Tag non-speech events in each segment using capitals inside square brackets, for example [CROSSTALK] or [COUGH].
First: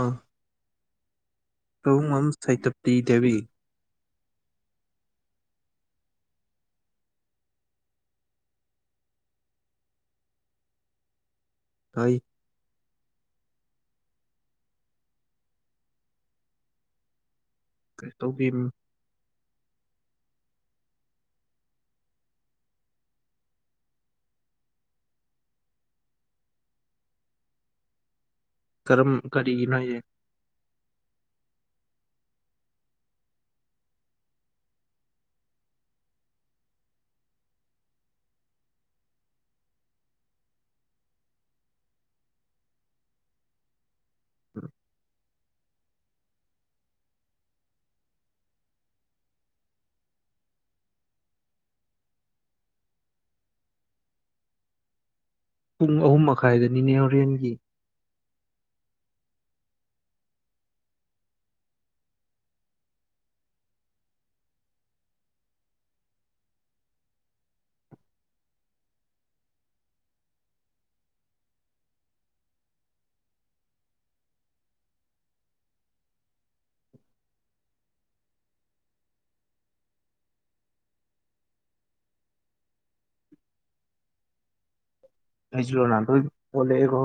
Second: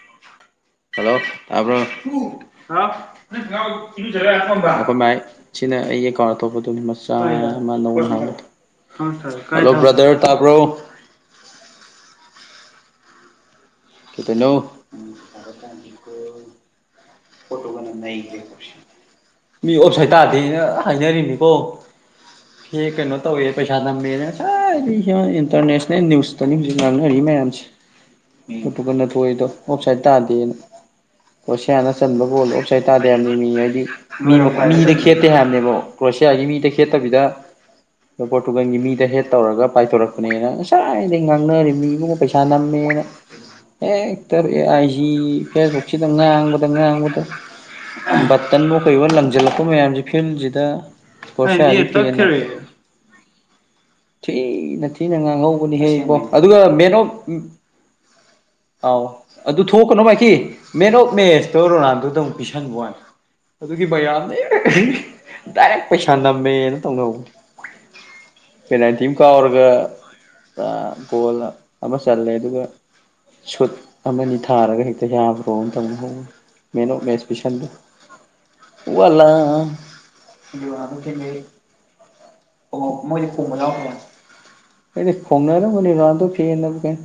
ꯑꯥ hello ꯇꯥꯕ꯭ꯔꯣ ꯍꯥꯎ ꯇꯧꯡ ꯀꯨ ꯑꯃ ꯅꯪ ꯁꯩꯇꯞꯇꯤ ꯗꯦꯕꯤ ꯈꯪꯒꯥꯎ ꯏꯔꯨꯖꯔꯒ ꯑꯥ ꯊꯝꯃꯝꯕ꯭ꯔꯥ ꯁꯤꯅ ꯑꯩꯒꯤ ꯑꯦ [UNINTELLIGIBLE] ꯀꯥꯎꯟ ꯑꯇꯧꯞꯄꯗꯨꯒꯤ ꯃꯆꯥ ꯃꯌꯥꯝ ꯑꯃ ꯅꯧꯅ ꯍꯥꯞꯐꯜꯂꯛꯀꯦ [UNINTELLIGIBLE] ꯍꯜꯂꯣ ꯕ꯭ꯔꯗꯔ ꯇꯥꯕ꯭ꯔꯣ ꯇꯥꯏ ꯀꯩ ꯇꯩꯅꯣ ꯄꯣꯔꯇꯨꯒꯜꯅ ꯅꯩꯒ꯭ꯔꯦ ꯇꯧꯕꯤ ꯃꯤ ꯑꯣꯞꯁꯥꯏꯠ ꯇꯥꯗꯦꯅ ꯍꯥꯏꯅꯔꯤꯅꯤꯀꯣ ꯐꯦ ꯀꯩꯅꯣ ꯇꯧꯋꯦ ꯄꯩꯁꯥ ꯅꯝꯃꯦꯅ ꯉꯁꯥꯏꯗꯩ ꯁꯤꯃ ꯏꯟꯇꯔꯅꯦꯁꯅꯦꯜ ꯅꯤꯎꯖ ꯇꯅꯤ ꯍꯨꯖꯤꯛ ꯉꯥꯡꯅꯔꯤ ꯃꯌꯥꯝꯁꯦ ꯄꯣꯔꯇꯨꯒꯜꯅ ꯀꯔꯝ ꯊꯣꯏꯔꯤꯗꯣ ꯀꯔꯤꯒꯤꯅꯣ ꯍꯥꯏꯁꯦ ꯑꯣꯞꯁꯥꯏꯠ ꯇꯥꯗꯦꯅ ꯀ꯭ꯔꯣꯁꯤꯌꯥꯅ ꯆꯟꯕ ꯒꯣꯜ ꯑꯣꯐ ꯇꯥꯗꯦ ꯍꯥꯏꯕꯅꯦ ꯃꯤ ꯍꯥꯏꯗꯤ ꯃꯤꯗ ꯈꯦꯠꯇꯦ ꯍꯥꯏꯕꯅꯦꯕ ꯀ꯭ꯔꯣꯁꯤꯌꯥꯒꯤ ꯃꯤꯗ ꯈꯦꯠꯇꯕꯤꯗ ꯄꯣꯔꯇꯨꯒꯜꯒꯤ ꯃꯤꯗ ꯍꯦꯠ ꯇꯧꯔꯒ ꯄꯥꯏꯊꯣꯔꯛꯄꯅꯦꯅ ꯉꯁꯥꯏꯗꯩ ꯉꯥꯡꯅꯔꯤ ꯃꯤ ꯏꯕꯨꯡꯉꯣ ꯄꯩꯁꯥ ꯅꯝꯃꯦꯅ ꯍꯦꯛꯇ ꯑꯦ ꯑꯥꯏꯖꯤ ꯐꯦꯁꯕꯨꯛꯁꯤꯗ ꯉꯥꯡꯕꯗ ꯉꯥꯡꯕꯗ ꯕꯇꯜꯋꯣ ꯀꯩꯋꯣ ꯂꯪꯖꯜꯂꯛꯄ ꯃꯌꯥꯝꯖꯤ ꯐꯤꯜꯖꯤꯗ ꯀ꯭ꯔꯣꯁꯤꯌꯥꯅ ꯍꯦꯟꯅ ꯊꯤꯅ ꯊꯤꯅ ꯊꯤꯅ ꯉꯥꯡꯍꯧꯕꯅꯤꯍꯦ ꯄꯨꯡ ꯏꯕꯣ ꯑꯍꯨꯝ ꯑꯗꯨꯒ ꯃꯦꯟ ꯃꯈꯥꯏꯗꯅꯤꯅꯦ ꯑꯣꯐ ꯎꯝ ꯍꯣꯔꯦꯟꯒꯤ ꯑꯥꯎ ꯑꯗꯨ ꯊꯣꯛꯀꯅꯣ ꯃꯥꯏꯀꯤ ꯃꯦꯟ ꯑꯣꯐ ꯃꯦꯁꯇꯣ ꯔꯣꯅꯥꯜꯗꯣꯗ ꯑꯃꯨꯛ ꯄꯤꯁꯟꯕ ꯋꯥꯅꯤ ꯑꯗꯨꯒꯤ ꯃꯌꯥꯝꯅ ꯏꯃꯥꯏ ꯑꯍꯤ ꯍꯤ ꯗꯥꯏꯔꯦꯛ ꯄꯩꯁꯥ ꯅꯝꯃꯦꯅ ꯇꯧꯅꯍꯧꯕꯅꯤ ꯄꯦꯅꯥꯜꯇꯤꯝ ꯀꯥꯎꯔꯒ ꯑ ꯒꯣꯜ ꯑꯃ ꯆꯜꯂꯦ ꯑꯗꯨꯒ ꯁꯨꯠ ꯑꯃꯅꯤ ꯊꯥꯔꯒ ꯍꯦꯛꯇ ꯌꯥꯕ꯭ꯔꯣ ꯅ ꯇꯧꯅꯍꯧꯕꯅꯤ ꯃꯦꯟ ꯑꯣꯐ ꯃꯦꯁ ꯄꯤꯁꯟꯕꯩ ꯋꯂꯥ ꯔꯣꯅꯥꯟꯗꯣ ꯐꯦꯟꯒꯩ [UNINTELLIGIBLE] ꯑꯣ ꯃꯣꯏꯗꯤ ꯀꯣꯛ ꯃꯅꯥꯎꯄꯥꯅꯤ ꯑꯩꯗꯤ ꯑꯩꯁꯨ ꯈꯣꯡꯅꯔꯝꯒꯅꯤ ꯔꯣꯅꯥꯜꯗꯣ ꯔꯣꯅꯥꯟꯗꯣ ꯐꯦꯕꯅꯕꯨ ꯀꯩꯅꯣ ꯑꯣꯜꯂꯛꯑꯦꯀꯣ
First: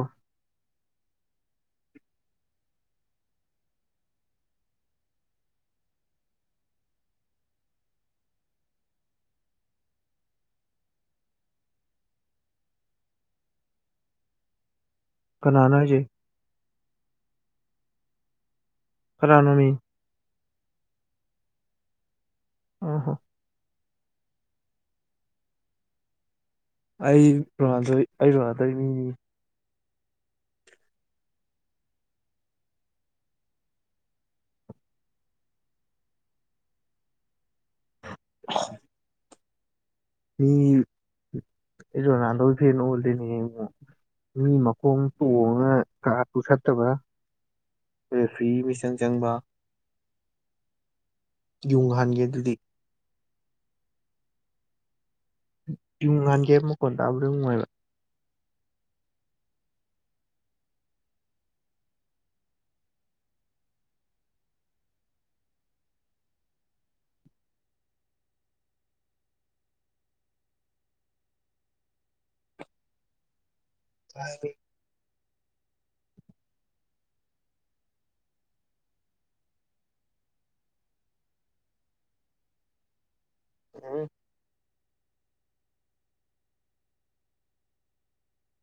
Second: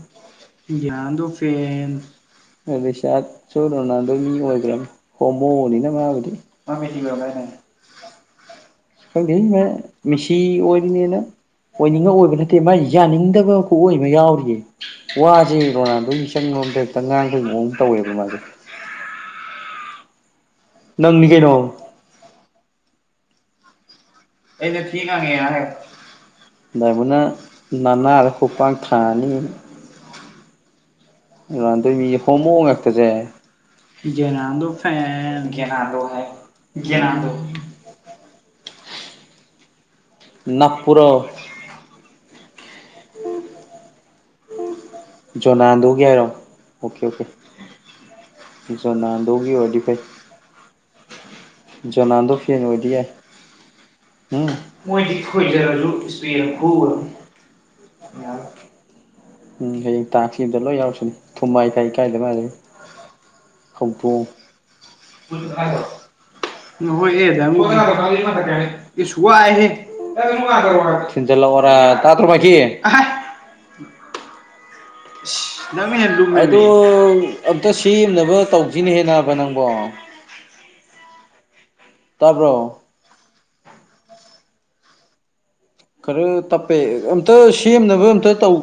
ꯄꯤꯒꯤ ꯔꯣꯅꯥꯟꯗꯣ ꯐꯦꯟ ꯑꯗꯨ ꯔꯤꯆꯥꯠꯁꯨ ꯔꯣꯅꯥꯜꯗꯣꯏ ꯃꯤ ꯑꯣꯏꯒ꯭ꯔꯥꯕꯅꯤ ꯍꯣꯃꯣꯅꯤꯅ ꯃꯥꯕꯨꯗꯤ ꯃꯥ ꯃꯦꯁꯤꯒꯤ ꯑꯣꯏꯔꯝꯗꯥꯏꯅꯦ ꯈꯪꯗꯦꯍꯦ ꯃꯥ ꯃꯦꯁꯤꯒꯤ ꯑꯣꯏꯔꯤꯅꯦꯅ ꯑꯣꯏꯅꯤꯡꯉ ꯑꯣꯏꯕ ꯅꯠꯇꯦ ꯃꯥꯥꯏ ꯌꯥꯅꯤꯡꯗꯕ ꯈꯨꯑꯣꯏ ꯑꯃ ꯌꯥꯎꯔꯤꯌꯦ ꯋꯥꯖꯦ ꯀꯅꯥꯅꯣ ꯍꯥꯏꯁꯦ ꯔꯣꯅꯥꯜꯗꯣꯒꯤ ꯃꯤꯆꯪꯂꯣꯝꯗ ꯈꯤꯇꯪ ꯉꯥꯡꯕꯩ ꯃꯑꯣꯡ ꯑꯃ ꯇꯧꯋꯦꯕ ꯃꯥꯗꯤ ꯀꯅꯥꯅꯣꯃꯤ ꯅꯪꯅꯤ ꯀꯩꯅꯣ ꯑꯣ ꯍꯣ ꯑꯩꯗ ꯊꯤꯒꯉ ꯌꯥꯔꯦ ꯕꯥꯔꯅꯨꯅ ꯑꯩ ꯔꯣꯅꯥꯜꯗꯣ ꯅꯅꯥ ꯑꯩ ꯔꯣꯅꯥꯜꯗꯣꯒꯤ ꯍꯨꯄꯥꯡ ꯃꯤꯅꯤ ꯊꯥꯅꯤ ꯔꯥꯟꯗ ꯃꯤ ꯍꯣꯃꯛꯇ ꯁꯦ ꯌꯦꯔꯗꯣ ꯐ ꯦꯔꯗꯣ ꯍꯥꯏ ꯦꯔꯗꯣ ꯅꯞꯄꯨꯔꯣ ꯃꯤꯔꯣꯅꯥꯗꯧ ꯐꯦ ꯑꯣꯜꯂꯤꯅꯦ ꯃꯤ ꯃꯈꯣꯡ ꯇꯣꯡꯉ ꯖꯣꯅꯥꯟꯗꯣꯒꯤ ꯍꯥꯏꯔꯣ ꯀꯥꯔꯠꯄꯨ ꯁꯠꯇꯕ ꯑꯣꯀꯦ ꯑꯣꯀꯦ ꯔꯦꯐ꯭ꯔꯤ ꯃꯤꯆꯪ ꯆꯪꯕ ꯖꯣꯟꯅꯗꯒꯤ ꯑꯣꯏꯗꯤ ꯐꯥꯏ ꯌꯨꯡ ꯍꯥꯟꯒꯦ ꯖꯣꯅꯥꯥꯟꯗꯣ ꯒꯤ ꯑꯗꯨꯗꯤ ꯐꯅꯑꯣꯏꯗꯤ ꯌꯥꯏ ꯎꯝ ꯃꯣꯏꯗꯤ ꯈꯣꯏꯖꯔꯁꯨ ꯌꯨꯡ ꯍꯥꯟꯒꯦ ꯏ ꯃꯈꯣꯟ ꯈꯨꯨꯔ ꯇꯥꯕꯗ ꯅꯨꯡꯉꯥꯏꯕ [UNINTELLIGIBLE] ꯎꯝ ꯍꯌꯦꯡ ꯇꯥꯛꯁꯤꯗ ꯂꯣꯏ ꯌꯥꯎꯔꯁꯤꯅꯤ ꯊꯨꯝꯃꯥꯏ ꯀꯥꯏ ꯀꯥꯏꯗ ꯃꯥꯗꯅꯤ ꯀꯄꯨ ꯗ ꯏꯁꯨꯍꯦ ꯤꯟ ꯆꯂ ꯑꯣꯔ ꯇꯥ ꯇꯔꯃꯀꯤ ꯇ ꯅꯪ ꯑ ꯑꯝꯇ ꯁꯦꯝꯅꯕ ꯇꯧꯁꯤꯅ ꯍꯦꯟꯅꯕ ꯅꯪꯕꯣ ꯇꯕ꯭ꯔꯣ ꯎꯝ ꯈꯔ ꯇꯞꯄꯦ ꯑꯝꯇ ꯁꯦꯝꯅꯕ ꯑꯝꯇ ꯇꯧ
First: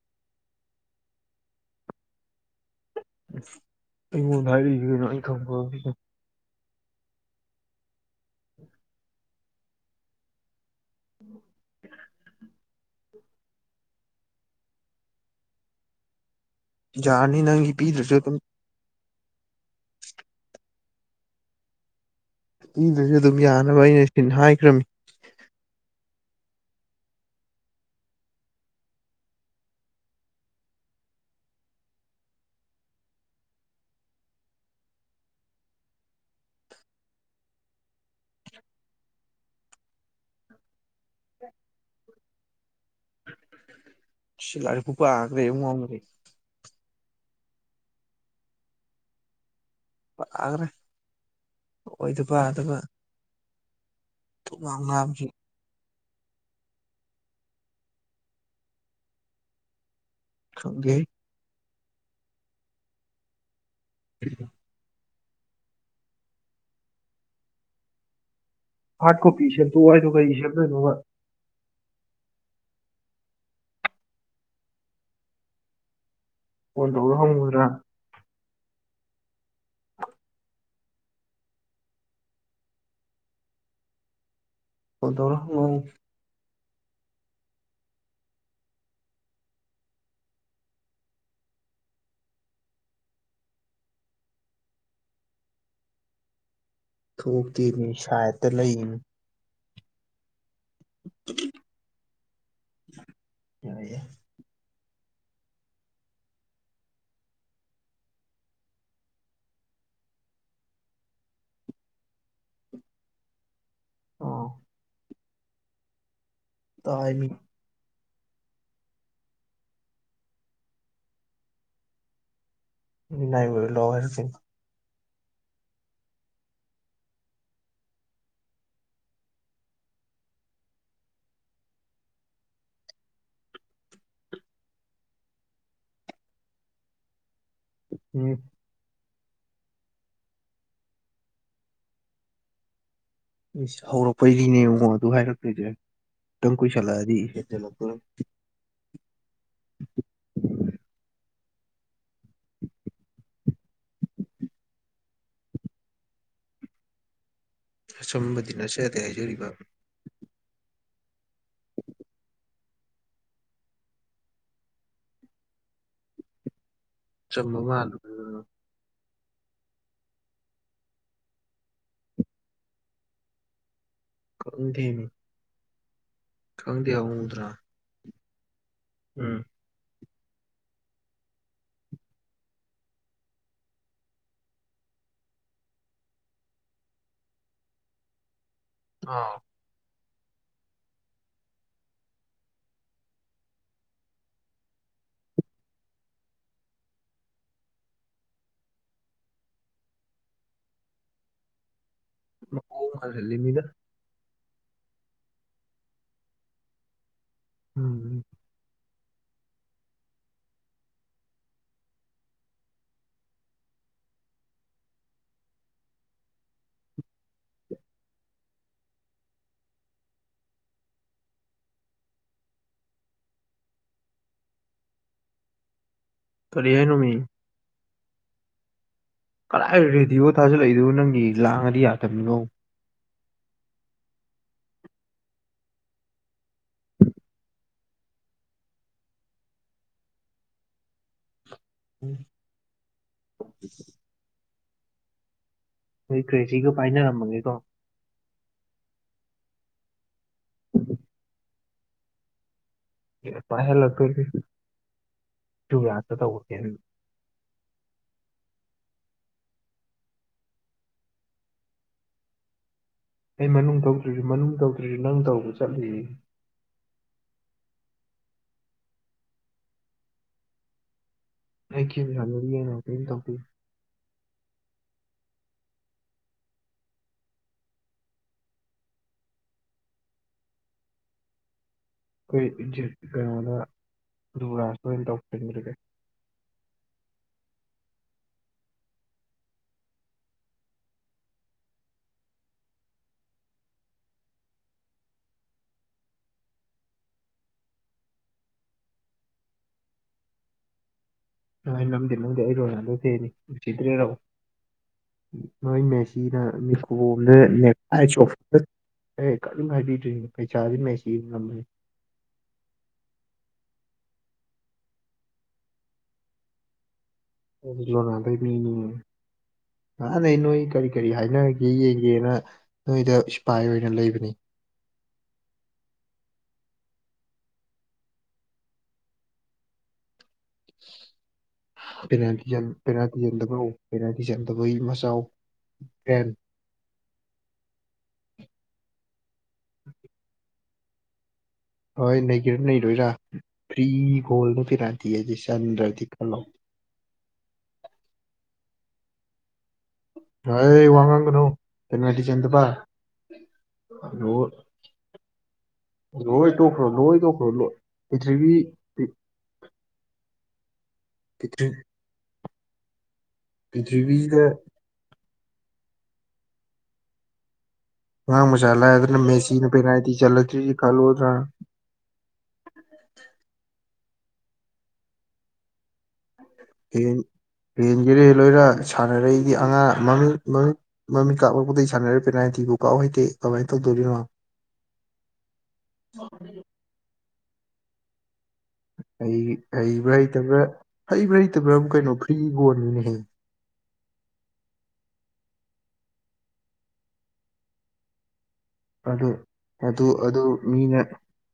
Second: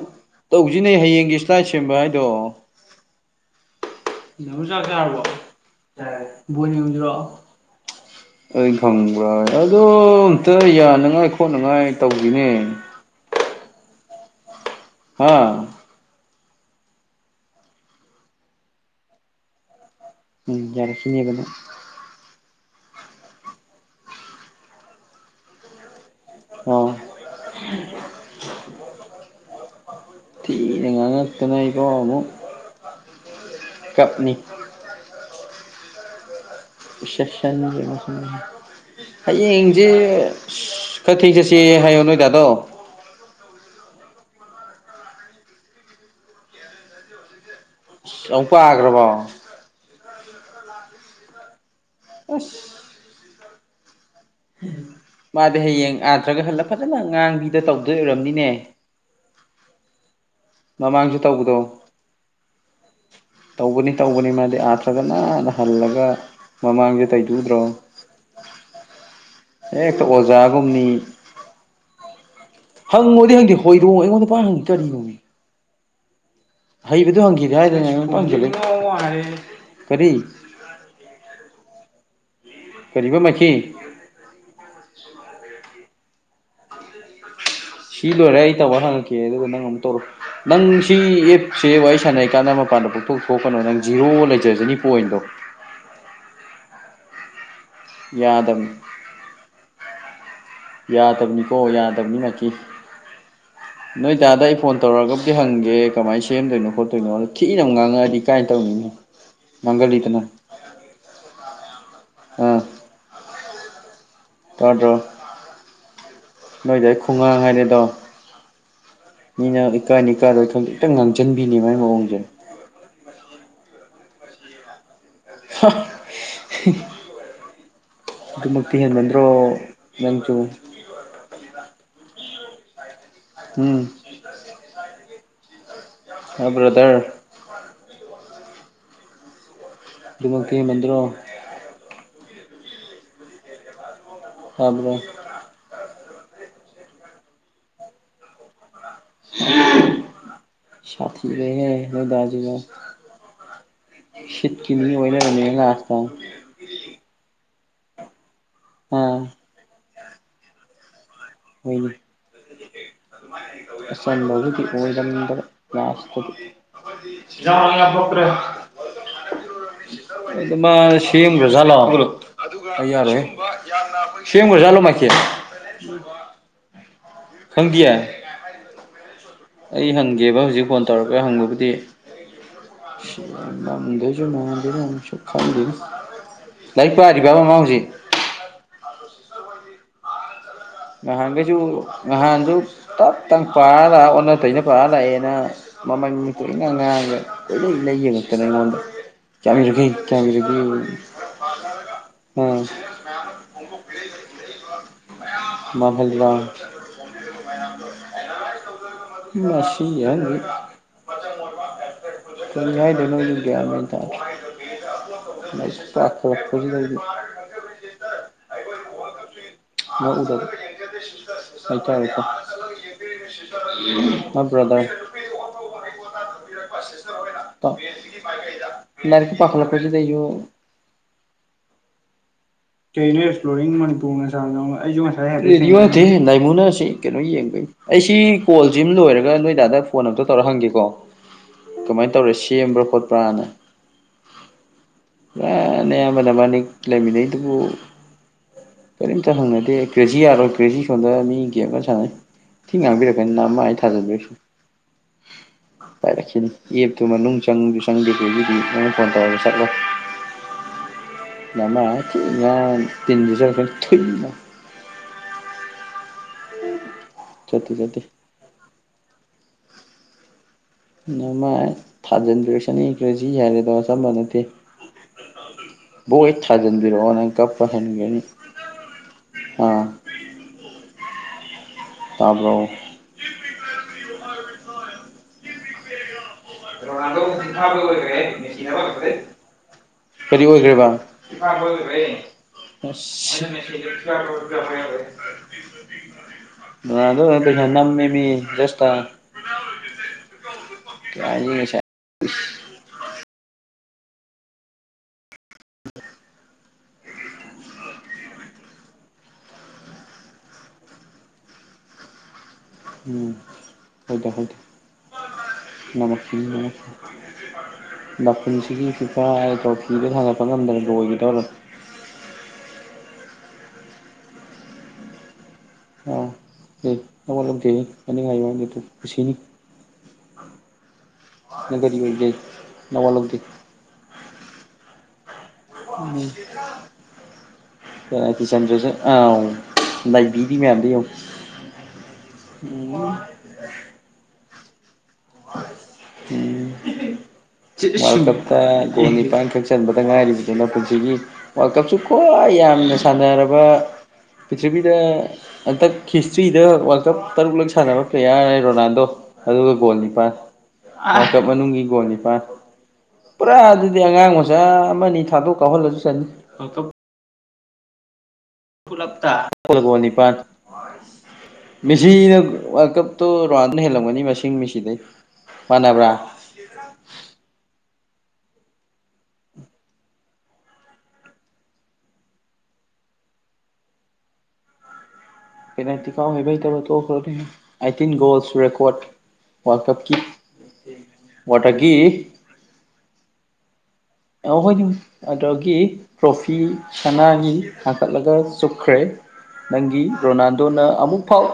ꯇꯧꯁꯤꯅꯦ ꯍꯌꯦꯡꯒꯤ ꯁꯂꯥꯏ ꯁꯦꯝꯕ ꯍꯥꯏꯗꯣ ꯑꯩꯉ ꯊꯔ ꯑ ꯊꯪ ꯕꫭꯜ ꯌꯦꯡꯉꯨꯖꯤꯔꫭ ꯑꯩ ꯈꯪꯕ꯭ꯔ ꯑꯣ ꯑꯝꯇ ꯌꯥꯅꯉꯥꯏ ꯈꯣꯠꯅꯉꯥꯏ ꯇꯧꯁꯤꯅꯦ ꯑꯥ ꯌꯥꯖꯥꯔꯅꯤ ꯅꯪꯒꯤ ꯄꯤꯗ꯭ꯔꯁꯦ ꯑꯗꯨ ꯎꯝ ꯔꯁꯤꯅꯤꯕꯅ ꯄꯤꯗꯁꯨ ꯑꯗꯨꯝ ꯌꯥꯅꯕ ꯑꯩꯅ ꯁꯤ ꯍꯥꯏꯈ꯭ꯔꯃꯤ ꯑ ꯊꯤꯉꯥꯡ ꯑꯦꯇꯅꯏꯀꯥꯎꯨ ꯀꯞꯅꯤ [INAUDIBLE] ꯍꯌꯦꯡꯁꯦ ꯀ ꯊꯦꯡ ꯆꯠꯁꯦ ꯍꯥꯏꯌꯣ ꯅꯣꯏꯗꯥꯗꯣ [UNINTELLIGIBLE] ꯁꯤꯂꯥꯔꯤ ꯄꯨꯄ ꯍꯥꯏꯈ꯭ꯔꯦ꯭ꯔꯦ ꯑꯀꯒ꯭ꯔꯕꯣ ꯄꯥꯈ꯭ꯔꯦ ꯑꯣꯏꯗꯕ ꯑꯁ ꯑꯗꯨꯒ ꯃꯥꯗꯤ ꯍꯌꯦꯡ ꯑꯥꯇ꯭ꯔꯒ ꯍꯜꯂ ꯐꯖꯅ ꯑ ꯉꯥꯡꯕꯤ ꯑꯗꯨꯗ ꯇꯧꯗꯣꯏ ꯑꯣꯏꯔꯝꯅꯤꯅꯦ ꯈꯪꯗꯦ ꯃꯃꯥꯡꯁꯨ ꯇꯧꯕꯗꯣ ꯇꯧꯕꯒꯅꯤ ꯇꯧꯕꯅꯤ ꯃꯥꯗꯤ ꯑꯥꯊ꯭ꯔꯒ ꯀꯅꯥꯟꯅ ꯍꯜꯂꯒ ꯃꯃꯥꯡꯁꯦ ꯇꯩꯗꯨꯗ꯭ꯔꯣ ꯍꯥꯔꯠ ꯀꯣꯄꯤ ꯁꯦꯝꯇꯣꯛꯑꯣ ꯑꯦꯛꯇꯣ ꯍꯥꯏꯗꯣ ꯀꯩ ꯑꯣꯖꯥꯒꯨꯝꯅꯤ ꯁꯦꯝꯗꯣꯏꯅꯣꯕ ꯍꯪꯉꯨꯗꯤ ꯍꯪꯗꯦ ꯍꯣꯏꯗꯣꯛꯉꯑꯣ ꯑꯩꯉꯣꯟꯗ ꯄ ꯍꯪꯉꯤ ꯀꯔꯤꯒꯣꯤ ꯐꯣꯟ ꯇꯧꯔ ꯍꯩꯕꯗꯨ ꯍꯪꯈꯤꯗꯦ ꯍꯪꯉꯨꯗ꯭ꯔꯥ ꯍꯥꯏꯗꯅꯪ ꯀꯔꯤ ꯄ ꯃꯥꯈꯤ ꯗꯣꯔꯃꯨꯡ ꯁꯤ ꯂꯣꯏꯔꯦ ꯑꯩ ꯇꯧꯕ ꯍꯪꯉꯛꯀꯦ ꯑꯗꯨꯒ ꯅꯪ ꯑꯃꯨꯛ ꯇꯧꯔꯣ ꯅꯪ ꯁꯤ ꯑꯦꯞꯁꯦ ꯋꯥꯔꯤ ꯁꯥꯟꯅꯔꯤ ꯀꯥꯟꯗ ꯃꯅꯤꯄꯥꯟꯗ ꯄꯊꯣꯛ ꯊꯣꯛꯄꯅ ꯅꯪ ꯖꯤꯔꯣ ꯂꯩꯖꯁꯤꯅꯤ ꯄꯣꯏꯟꯗꯣ ꯊꯣꯛꯣꯛꯄꯇꯅꯤ ꯁꯥꯏꯠꯇ ꯌꯥꯗꯕꯅꯤ ꯂꯩꯅ ꯌꯥꯗꯕꯅꯤꯀꯣ ꯌꯥꯗꯕꯅꯤꯅꯀꯤ ꯌꯥꯏꯌꯦ ꯅꯣꯏ ꯇꯥꯗ ꯑꯩ ꯐꯣꯟ ꯇꯧꯔꯒꯕꯨꯗꯤ ꯍꯪꯒꯦ ꯀꯃꯥꯏꯅ ꯁꯦꯝꯗꯣꯏꯅꯣ ꯈꯣꯠꯇꯣꯏꯅꯣꯗꯣ ꯊꯤꯛꯅꯅꯕ ꯉꯥꯡꯉꯛꯑꯗꯤ ꯀꯥꯏꯅ ꯇꯧꯅꯤꯅ ꯃꯪꯒꯜꯂꯤꯗꯅ ꯑꯥ ꯑꯣ ꯇꯗ꯭ꯔꯣ ꯅꯣꯏꯗ ꯑꯩ ꯇꯥꯏꯃꯤ ꯈꯨꯡꯉꯥꯡ ꯍꯥꯏꯔꯦꯗꯣ ꯃꯤꯅ ꯏꯀꯥꯏꯅꯤ ꯀꯥꯔꯣꯏ ꯈ ꯇꯪ ꯉꯥꯡꯁꯤꯟꯕꯤꯅꯤ ꯃꯥꯏ ꯃꯑꯣꯡꯁꯦ ꯥꯏ ꯑꯣꯏ ꯂ ꯍꯥꯏꯔ [INAUDIBLE] ꯑꯗꯨꯃꯛ ꯇꯦꯟ ꯃꯦꯟꯗ꯭ꯔꯣ ꯃꯦꯝ ꯆ ꯎꯝ ꯕ꯭ꯔꯗꯔ ꯎꯝ ꯗꯨꯃꯀꯤꯤ ꯃꯟꯗ꯭ꯔꯣ ꯍꯧꯔꯛꯄꯩꯗꯤꯅꯦꯕꯉꯣ ꯇꯥꯕ꯭ꯔꯣ ꯑꯗꯨ ꯍꯥꯏꯔꯛꯇꯣꯏꯁꯦꯇꯪ ꯈꯨꯣꯏꯁꯂꯔꯤ ꯍꯦꯗ ꯂ ꯁꯥꯤ ꯂꯩꯦ ꯍꯣꯏꯗꯖꯤꯕ ꯁꯤꯇꯀꯤꯅꯤ ꯑꯣꯏꯅꯒ ꯃꯒꯥ ꯑꯥꯁꯇꯥ ꯑꯁꯨꯝꯕꯗꯤ ꯅꯁꯗ ꯍꯥꯏꯖꯔꯤꯕ ꯍ ꯑꯁꯟꯕꯒꯤꯗꯤ ꯑꯣꯏꯔꯝꯗꯕ ꯀ꯭ꯂꯥꯁꯇꯗꯤ ꯑꯆꯝꯕ ꯃ ꯃꯥꯜꯂꯨ ꯐꯣꯛ꯭ꯔ ꯃꯥ ꯁꯤꯒꯂꯣ ꯌꯥꯔꯦ ꯁꯕꯖꯂꯣ ꯈꯪꯗꯦꯃꯤ ꯃꯥꯀꯤꯈꯤ ꯎꯗꯔꯥ ꯎꯝ ꯑꯩ ꯍꯪꯒꯦꯕ ꯍꯧꯖꯤꯛ ꯐꯣꯟ ꯇꯧꯔꯒ ꯍꯪꯕꯕꯨꯗꯤ ꯗꯁꯨꯨꯝꯃꯗꯁꯨꯣ ꯈꯗꯤ ꯂꯥꯏꯔꯤꯛ ꯄꯥꯔꯤꯕ ꯕꯥꯕꯃ ꯍꯧꯖꯤꯛ ꯑꯥ ꯉꯍꯥꯟꯈꯩꯁꯨ ꯉꯍꯥꯟꯗꯨ ꯇꯞ ꯇꯪ ꯄꯥꯔ ꯂꯥꯛꯑ ꯑꯣꯟꯅ ꯇꯩꯅ ꯄꯥꯔ ꯂꯥꯛꯑꯦꯅ ꯃꯃ ꯀ ꯉꯪꯉꯥꯏꯒ ꯂꯩ ꯂꯩ ꯅꯠꯇꯅꯦꯉꯣꯟꯗ ꯆꯥꯈꯩ ꯆ ꯃꯑꯣꯡ ꯃꯥꯜꯍꯜꯂꯤꯃꯤꯗ ꯃꯥꯚꯦꯜꯗꯗ ꯎꯝꯝ ꯃꯁꯤꯁꯤ ꯌꯥ ꯌꯥꯥꯏ ꯅꯒ ꯀꯌꯥꯌꯥ ꯅꯇ ꯁꯨꯁꯤ ꯂꯩ ꯍꯗ ꯑꯗꯨ ꯍꯇ ꯍꯥꯏꯛꯇ ꯑ ꯕ꯭ꯔꯥꯗꯔ ꯇꯔꯤ ꯌꯥꯏꯅꯃꯤ [INAUDIBLE] ꯂꯥꯏꯔꯤꯛꯀ ꯀꯗꯥꯥꯏ ꯄꯥꯈꯠꯂꯛꯄꯁꯤꯗꯩꯁꯨ ꯔꯦꯗꯤꯑꯣ ꯊꯥꯖꯤꯜꯂꯛꯏꯗꯨ ꯅꯪꯒꯤ ꯂꯥꯡꯉꯗꯤ ꯌꯥꯗꯕꯅꯤꯅꯣ ꯀꯩꯅ ꯑꯦꯛꯁꯄ꯭ꯂꯣꯔꯤꯡ ꯃꯅꯤꯄꯨꯔ ꯑꯩꯁꯨ ꯉꯁꯥꯏꯦ ꯂꯥꯏꯃꯨꯅꯔꯁꯤ ꯀꯩꯅꯣ ꯌꯦꯡꯕ ꯑꯩꯁꯤ ꯀꯣꯜꯁꯤꯃ ꯂꯣꯏꯔꯒ ꯅꯣꯏꯗꯥꯗ ꯐꯣꯟ ꯑꯇ ꯇꯧꯔ ꯍꯪꯒꯦꯀꯣ ꯀꯃꯥꯏꯅ ꯇꯧꯔꯦ ꯁꯦꯝꯕ꯭ꯔꯥ ꯈꯣꯠꯄ꯭ꯔꯥꯅ ꯏ ꯅꯌꯥꯝꯕ ꯅꯣꯏ ꯅꯕꯥꯟꯅꯤ ꯀ꯭ꯔꯦꯖꯤꯒ ꯄꯥꯏꯅꯔꯝꯃꯒꯦꯀꯣ ꯂꯩꯃꯤꯟꯅꯩꯗꯨꯕꯨ ꯀꯔꯤꯝꯇ ꯍꯪꯅꯗꯦ ꯀ꯭ꯔꯦꯖꯤ ꯌꯥꯔꯣꯏ ꯀ꯭ꯔꯦꯖꯤ ꯁꯣꯟꯗ ꯃꯤ ꯒꯦꯝ ꯑꯃ ꯁꯥꯟꯅꯩ ꯊꯤ ꯉꯥꯡꯕꯤꯔꯛꯀꯅꯤ ꯅꯍ ꯑꯃ ꯑꯩ ꯄꯥꯏꯍꯜꯂꯛꯇꯣꯏꯅꯤ ꯊꯥꯖꯗꯣꯏꯁꯨ ꯖꯨ ꯌꯥꯠꯇ ꯄꯥꯏꯔꯛꯀꯅꯤ ꯇꯧꯕꯅꯦ ꯏ ꯑꯦꯛꯁꯨ ꯃꯅꯨꯡ ꯆꯪꯒꯤ ꯆꯪꯗꯦꯁꯦ ꯑꯗꯨꯗꯤ ꯅꯪꯅ ꯐꯣꯟ ꯇꯧꯔꯒ ꯆꯠꯂꯣ ꯃꯃꯥ ꯌꯥ ꯑꯩ ꯃꯅꯨꯡ ꯇꯧꯗ꯭ꯔꯤꯁꯤ ꯃꯅꯨꯡ ꯇꯧꯗ꯭ꯔꯤꯁꯤ ꯅꯪ ꯇꯧꯕ ꯆꯠꯂꯤ ꯆꯠꯇ ꯆꯠꯇ ꯅꯃꯥꯏ ꯑꯩ ꯒꯦꯝ ꯁꯥꯟꯅꯔꯤꯑꯅ ꯊꯥꯖꯤꯟꯕꯤꯔꯁꯅ ꯀꯔꯤꯝ ꯈ꯭ꯔꯦꯁꯤ ꯇꯧꯗꯦ ꯍꯥꯏꯔꯦꯗꯕ ꯑꯆꯝꯕ ꯅꯠꯇꯦ ꯕ ꯏ ꯊꯥꯖꯗꯤꯔꯣꯅ ꯀꯞ ꯄꯟꯒꯅꯤ ꯑ ꯑꯩꯈꯣꯏ ꯀꯩꯅꯣꯗ ꯨꯔꯁꯨ ꯑꯣꯏꯅ ꯇꯧꯁꯤꯟꯈꯔꯒꯦ [UNINTELLIGIBLE] [UNINTELLIGIBLE] [UNINTELLIGIBLE] ꯀꯔꯤ ꯑꯣꯏꯈ꯭ꯔꯦꯕ ꯑꯁ [INAUDIBLE] [INAUDIBLE] ꯑ ꯑꯗꯨ ꯅꯝꯃꯤꯃꯤ ꯔꯁꯇ ꯑ ꯅꯝꯗꯦ ꯅꯝꯗꯦ ꯑꯩ ꯔꯣꯅꯥꯗꯧ ꯊꯦꯅꯤ ꯅꯨꯡꯁꯤꯗ꯭ꯔꯦ ꯔꯎꯑꯣ ꯅꯣꯏ ꯃꯦꯁꯤꯅ ꯃꯤꯈꯣꯕꯣꯝꯅ ꯑꯦ ꯀꯔꯤꯝ ꯍꯥꯏꯕꯤꯗ꯭ꯔꯤꯅꯦ ꯄꯩꯁꯥꯗꯤ ꯃꯁꯤ ꯉꯝꯕꯅꯤ ꯎꯝ ꯍꯗ ꯍꯗ ꯅꯃꯦꯃꯦ ꯍ ꯂꯣꯅꯥꯗ ꯃꯤ ꯇ꯭ꯔꯣꯐꯤꯗꯣ ꯀꯥꯟꯅꯩ ꯊꯥꯡꯒꯠꯄ ꯅꯣꯏ ꯉꯝꯗꯅ ꯀꯔꯤ ꯀꯔꯤ ꯂꯣꯏꯒꯦ ꯇꯧꯔꯝꯃꯦ ꯍꯥꯏꯅꯒꯦ ꯌꯦꯡꯒꯦꯅ ꯅꯣꯏꯗ ꯏꯁꯄꯥꯏ ꯑꯣꯏꯅ ꯂꯩꯕꯅꯤ ꯑꯥ ꯂꯧꯗꯦ ꯍꯥꯏꯌ ꯑꯗꯨ ꯑꯗꯨ ꯄꯨꯁꯤꯅꯤ ꯄꯦꯇ ꯅꯋꯥ ꯂꯧꯗꯦ ꯄꯦꯔꯇꯤꯟꯗꯕ ꯄꯦꯔꯇꯤꯟꯗꯕꯒꯤ ꯃ ꯆꯥꯎ ꯀꯤ ꯁꯥꯟꯖꯁꯦ ꯑꯥꯎ ꯂꯩꯥꯏꯕꯤ ꯐꯄꯤ ꯃꯗ ꯑꯨ ꯍꯣꯏ ꯂꯩꯒꯔ ꯂꯩꯗꯣꯏꯔꯥ ꯐ꯭ꯔꯤꯒꯣꯜ ꯅꯠꯇꯤꯔꯥꯅꯤ ꯗꯤ ꯆꯦꯟꯗ꯭ꯔꯗꯤ ꯈꯜꯂꯣ ꯞꯣꯅꯤ ꯄ ꯈ ꯆꯟꯕꯗ ꯉꯥꯏꯔꯤꯕꯗꯨꯅ ꯍꯩ ꯋꯥ ꯄꯨꯟꯁꯤꯒꯤ ꯉꯥꯡꯒꯅꯨ ꯋꯥꯔꯜ ꯀꯞꯁꯨ ꯄꯦꯅꯥꯜꯇꯤ ꯈ꯭ꯋꯥ ꯆꯟꯗꯕ ꯌꯥꯝꯅ ꯁꯥꯟꯅꯔꯕ ꯂꯣꯏ ꯄ꯭ꯔꯤꯊꯤꯕꯤꯗ ꯍꯟꯗꯛ ꯂꯣꯏ ꯍꯤꯁꯇ꯭ꯔꯤꯗ ꯇꯣꯛꯈ꯭ꯔꯣ ꯋꯥꯔꯜ ꯂꯣꯏ ꯀꯞ ꯇꯣꯛꯈ꯭ꯔꯣ ꯇꯔꯨꯛꯂꯛ ꯂꯣꯏ ꯁꯥꯟꯅꯕ ꯄ꯭ꯔꯤꯊꯤꯕꯤ ꯄ꯭ꯂꯦꯌꯥꯔ ꯔꯣꯅꯥꯜꯗꯣ ꯑꯗꯨꯒ ꯒꯣꯜ ꯅꯤꯄꯜ ꯀꯞ ꯄ꯭ꯔꯤꯊꯤ ꯃꯅꯨꯡꯒꯤ ꯒꯣꯜ ꯅꯤꯄꯥꯜ ꯄꯨꯔꯥ ꯑꯗꯨꯗꯤ ꯑꯉꯥꯡ ꯄ꯭ꯔꯤꯊꯤꯕꯤꯁꯤꯗ ꯃꯆꯥ ꯑꯃꯅꯤ ꯊꯥꯗꯣꯛ ꯀꯥꯎꯍꯜꯂꯁꯨ ꯆꯠꯅꯤ ꯑꯥꯡ ꯃꯁꯥꯂꯥ ꯑꯗꯨꯅ ꯃꯦꯁꯤꯅ ꯒꯣꯜ ꯄꯦꯔꯗꯤ ꯅꯤꯄꯥꯟ ꯆꯠꯂ꯭ꯔꯤꯁꯤ ꯈꯜꯂꯨꯗ꯭ꯔꯥ ꯃꯦꯁꯤꯅ ꯋꯥꯔꯜ ꯀꯞꯇꯣ ꯔꯨꯗꯅ ꯍꯦꯜꯂꯝꯒꯅꯤ ꯃꯁꯤꯡ ꯃꯦꯁꯤꯗꯩ ꯃꯥꯟꯅꯕ꯭ꯔꯥ ꯑꯦꯟ ꯌꯦꯟ ꯌꯦꯔꯦ ꯂꯣꯏꯔ ꯁꯥꯟꯅꯔꯛꯏꯗꯤ ꯑꯉꯥꯡ ꯃꯃꯤꯡ ꯃꯃꯤꯡꯠ ꯃꯃꯤꯠ ꯀꯥꯞꯂꯛꯄꯗꯒꯤ ꯁꯥꯟꯅꯔ ꯄꯦꯅꯥꯜꯇꯤꯕꯨ ꯀꯥꯍꯩ ꯀ ꯀꯋꯥꯏꯇ ꯗꯔꯤ ꯄꯅꯥꯇꯤꯀ ꯍꯕ ꯏꯇꯔꯤꯟꯣꯁ ꯍ ꯍꯩꯕ꯭ꯔꯥ ꯍꯩꯇꯕ꯭ꯔꯥ ꯍꯩꯕ꯭ꯔꯥ ꯍꯩꯇꯕ꯭ꯔꯥꯛ ꯋꯥꯇꯔꯒꯤ ꯀꯩꯅꯣ ꯐ꯭ꯔꯤꯒꯣꯟꯅꯤꯅꯦ ꯍꯌꯦ ꯍꯣꯏ ꯑꯗꯨꯗꯒꯤ ꯇ꯭ꯔꯣꯐꯤ ꯁꯅꯥꯅꯤ ꯍꯥꯀꯠꯂꯒ ꯆꯨꯞꯈ꯭ꯔꯦ ꯑꯗꯨ ꯅꯪꯒꯤ ꯑꯗꯨ ꯑꯗꯨ ꯔꯣꯅꯥꯜꯗꯣꯅ ꯃꯤꯅ ꯑꯃꯨꯛ ꯐꯥꯎ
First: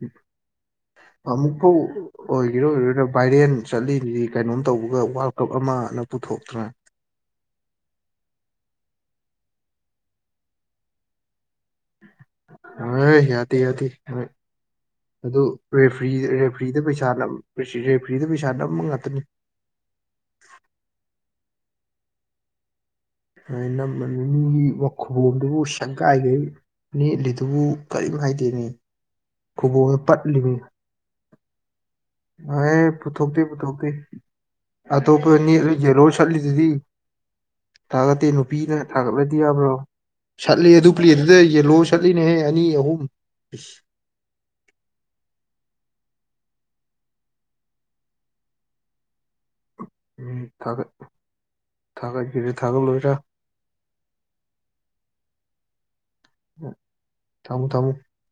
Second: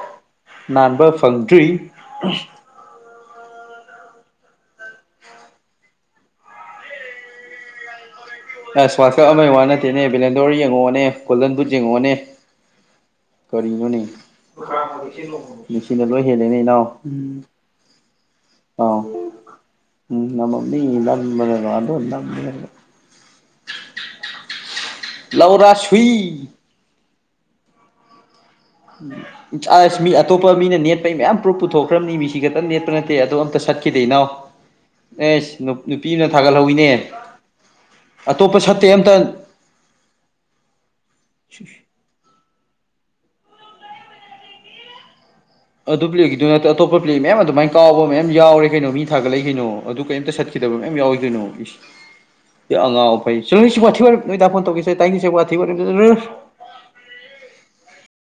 ꯅꯥꯟꯕ ꯐꯪꯗ꯭ꯔꯤ ꯑꯃꯨꯛꯐꯥꯎ ꯑꯣꯏꯒꯦꯔꯥ ꯑꯣꯏꯔꯣꯏꯔꯥ ꯚꯥꯏꯔꯦꯟ ꯆꯠꯂꯤꯅꯤꯗꯤ ꯀꯩꯅꯣꯝ ꯇꯧꯕꯒ ꯋꯥꯔꯜ ꯀꯞ ꯑꯃꯅ ꯄꯨꯊꯣꯛꯇ꯭ꯔꯦ ꯑꯁ ꯁ꯭ꯋꯥꯁꯛ ꯑꯃꯒꯤ ꯋꯥ ꯅꯠꯇꯦꯅꯦ ꯚꯂꯦꯟꯗꯣꯔ ꯌꯦꯡꯉꯛꯑꯣꯅꯦ ꯀꯣꯍꯟꯕꯨ ꯌꯦꯡꯉꯛꯑꯣꯅꯦ ꯑ ꯌꯥꯗꯤ ꯌꯥꯗꯤ ꯀꯔꯤꯅꯣꯅꯦ ꯑꯗꯨꯔꯤ ꯃꯦꯁꯤꯅ ꯂꯣꯏ ꯍꯦꯜꯂꯦꯅꯦ ꯔꯦꯐ꯭ꯔꯤꯗ ꯏꯅꯥꯎ ꯄꯩꯁ ꯏꯅꯥꯎ ꯔꯦꯐ꯭ꯔꯤꯗ ꯄꯩꯁꯥ ꯅꯝꯕ ꯉꯥꯛꯇꯅꯤ ꯎꯝ ꯅꯝꯕ ꯃꯤꯝꯕꯦꯔ ꯑꯗꯨ ꯏꯔ ꯅꯃ ꯃꯤꯒꯤ ꯋꯥꯈꯕꯣꯝꯗꯨꯕꯨ ꯂꯧꯔꯥ ꯁꯪꯒꯥꯏꯈꯩ ꯁꯨꯏ ꯅꯦꯠꯂꯤꯗꯨꯕꯨ ꯀꯔꯤ ꯍꯥꯏ ꯑꯁ ꯃꯤ ꯑꯇꯣꯞꯄ ꯃꯤꯅ ꯅꯦꯠꯄꯩ ꯃꯌꯥꯝ ꯄꯨ꯭ꯔꯨꯞ ꯄꯨꯊꯣꯛꯈ꯭ꯔꯕ ꯅꯤ ꯃꯤꯁꯤ ꯈꯛꯇ ꯑꯦ ꯅꯦꯄ ꯅꯠꯇꯦ ꯑ ꯑꯗꯨ ꯄꯨꯊꯣꯛꯇꯦ ꯑꯝꯇ ꯄꯨꯊꯣꯛꯇꯦ ꯆꯠꯈꯤꯗꯦꯅꯣ ꯑꯇꯣꯞꯄ ꯑꯦꯁ ꯅꯦꯠꯂ ꯌꯦꯜꯂꯣ ꯅꯨꯄꯤꯅ ꯁꯠꯂꯤꯗꯨꯗꯤ ꯊꯥꯒꯠꯍꯧꯋꯤꯅꯦ ꯊꯥꯒꯠꯇꯦ ꯑꯇꯣꯞꯄ ꯁꯠꯇꯦ ꯅꯨꯄꯤꯗꯅ ꯑꯝꯇ ꯊꯥꯒꯠꯂꯗꯤ ꯌꯥꯕ꯭ꯔꯣ ꯁꯠꯂꯤ ꯑꯗꯨ ꯄ꯭ꯂꯦ ꯑꯗꯨꯗ ꯌꯦꯜꯂꯣ ꯁꯠꯂꯤꯅꯦꯍꯦ ꯑꯅꯤ ꯑ ꯑꯣꯝ ꯑꯗꯨ ꯄ꯭ꯂꯦꯛꯀꯤꯗꯨ ꯅꯠꯇꯦ ꯑꯇꯣꯞꯄ ꯄ꯭ꯂꯦꯛ ꯃꯌꯥꯝ ꯑꯗꯨꯃꯥꯏꯅ ꯀꯥꯎꯕ ꯃꯌꯥꯝ ꯌꯥꯎꯔꯦ ꯀꯩꯅꯣ ꯃꯤ ꯊꯥꯒꯠꯂꯛꯏ ꯀꯩꯅꯣ ꯑꯗꯨ ꯀꯩꯝꯇ ꯎꯝ, ꯆꯠꯈꯤꯗꯕ ꯊꯥꯒꯠ ꯃꯌꯥꯝ ꯌꯥꯎꯏꯗꯣꯏꯅꯣ ꯊꯥꯒꯠꯀꯦꯔꯥ ꯏꯁ ꯑꯉ ꯊꯥꯒꯠꯂꯣꯏꯔꯥ ꯆꯁꯨ ꯄꯊꯦꯣꯟ ꯇꯧꯁꯦ ꯇꯥꯏꯁꯊ ꯊꯃ ꯊꯃ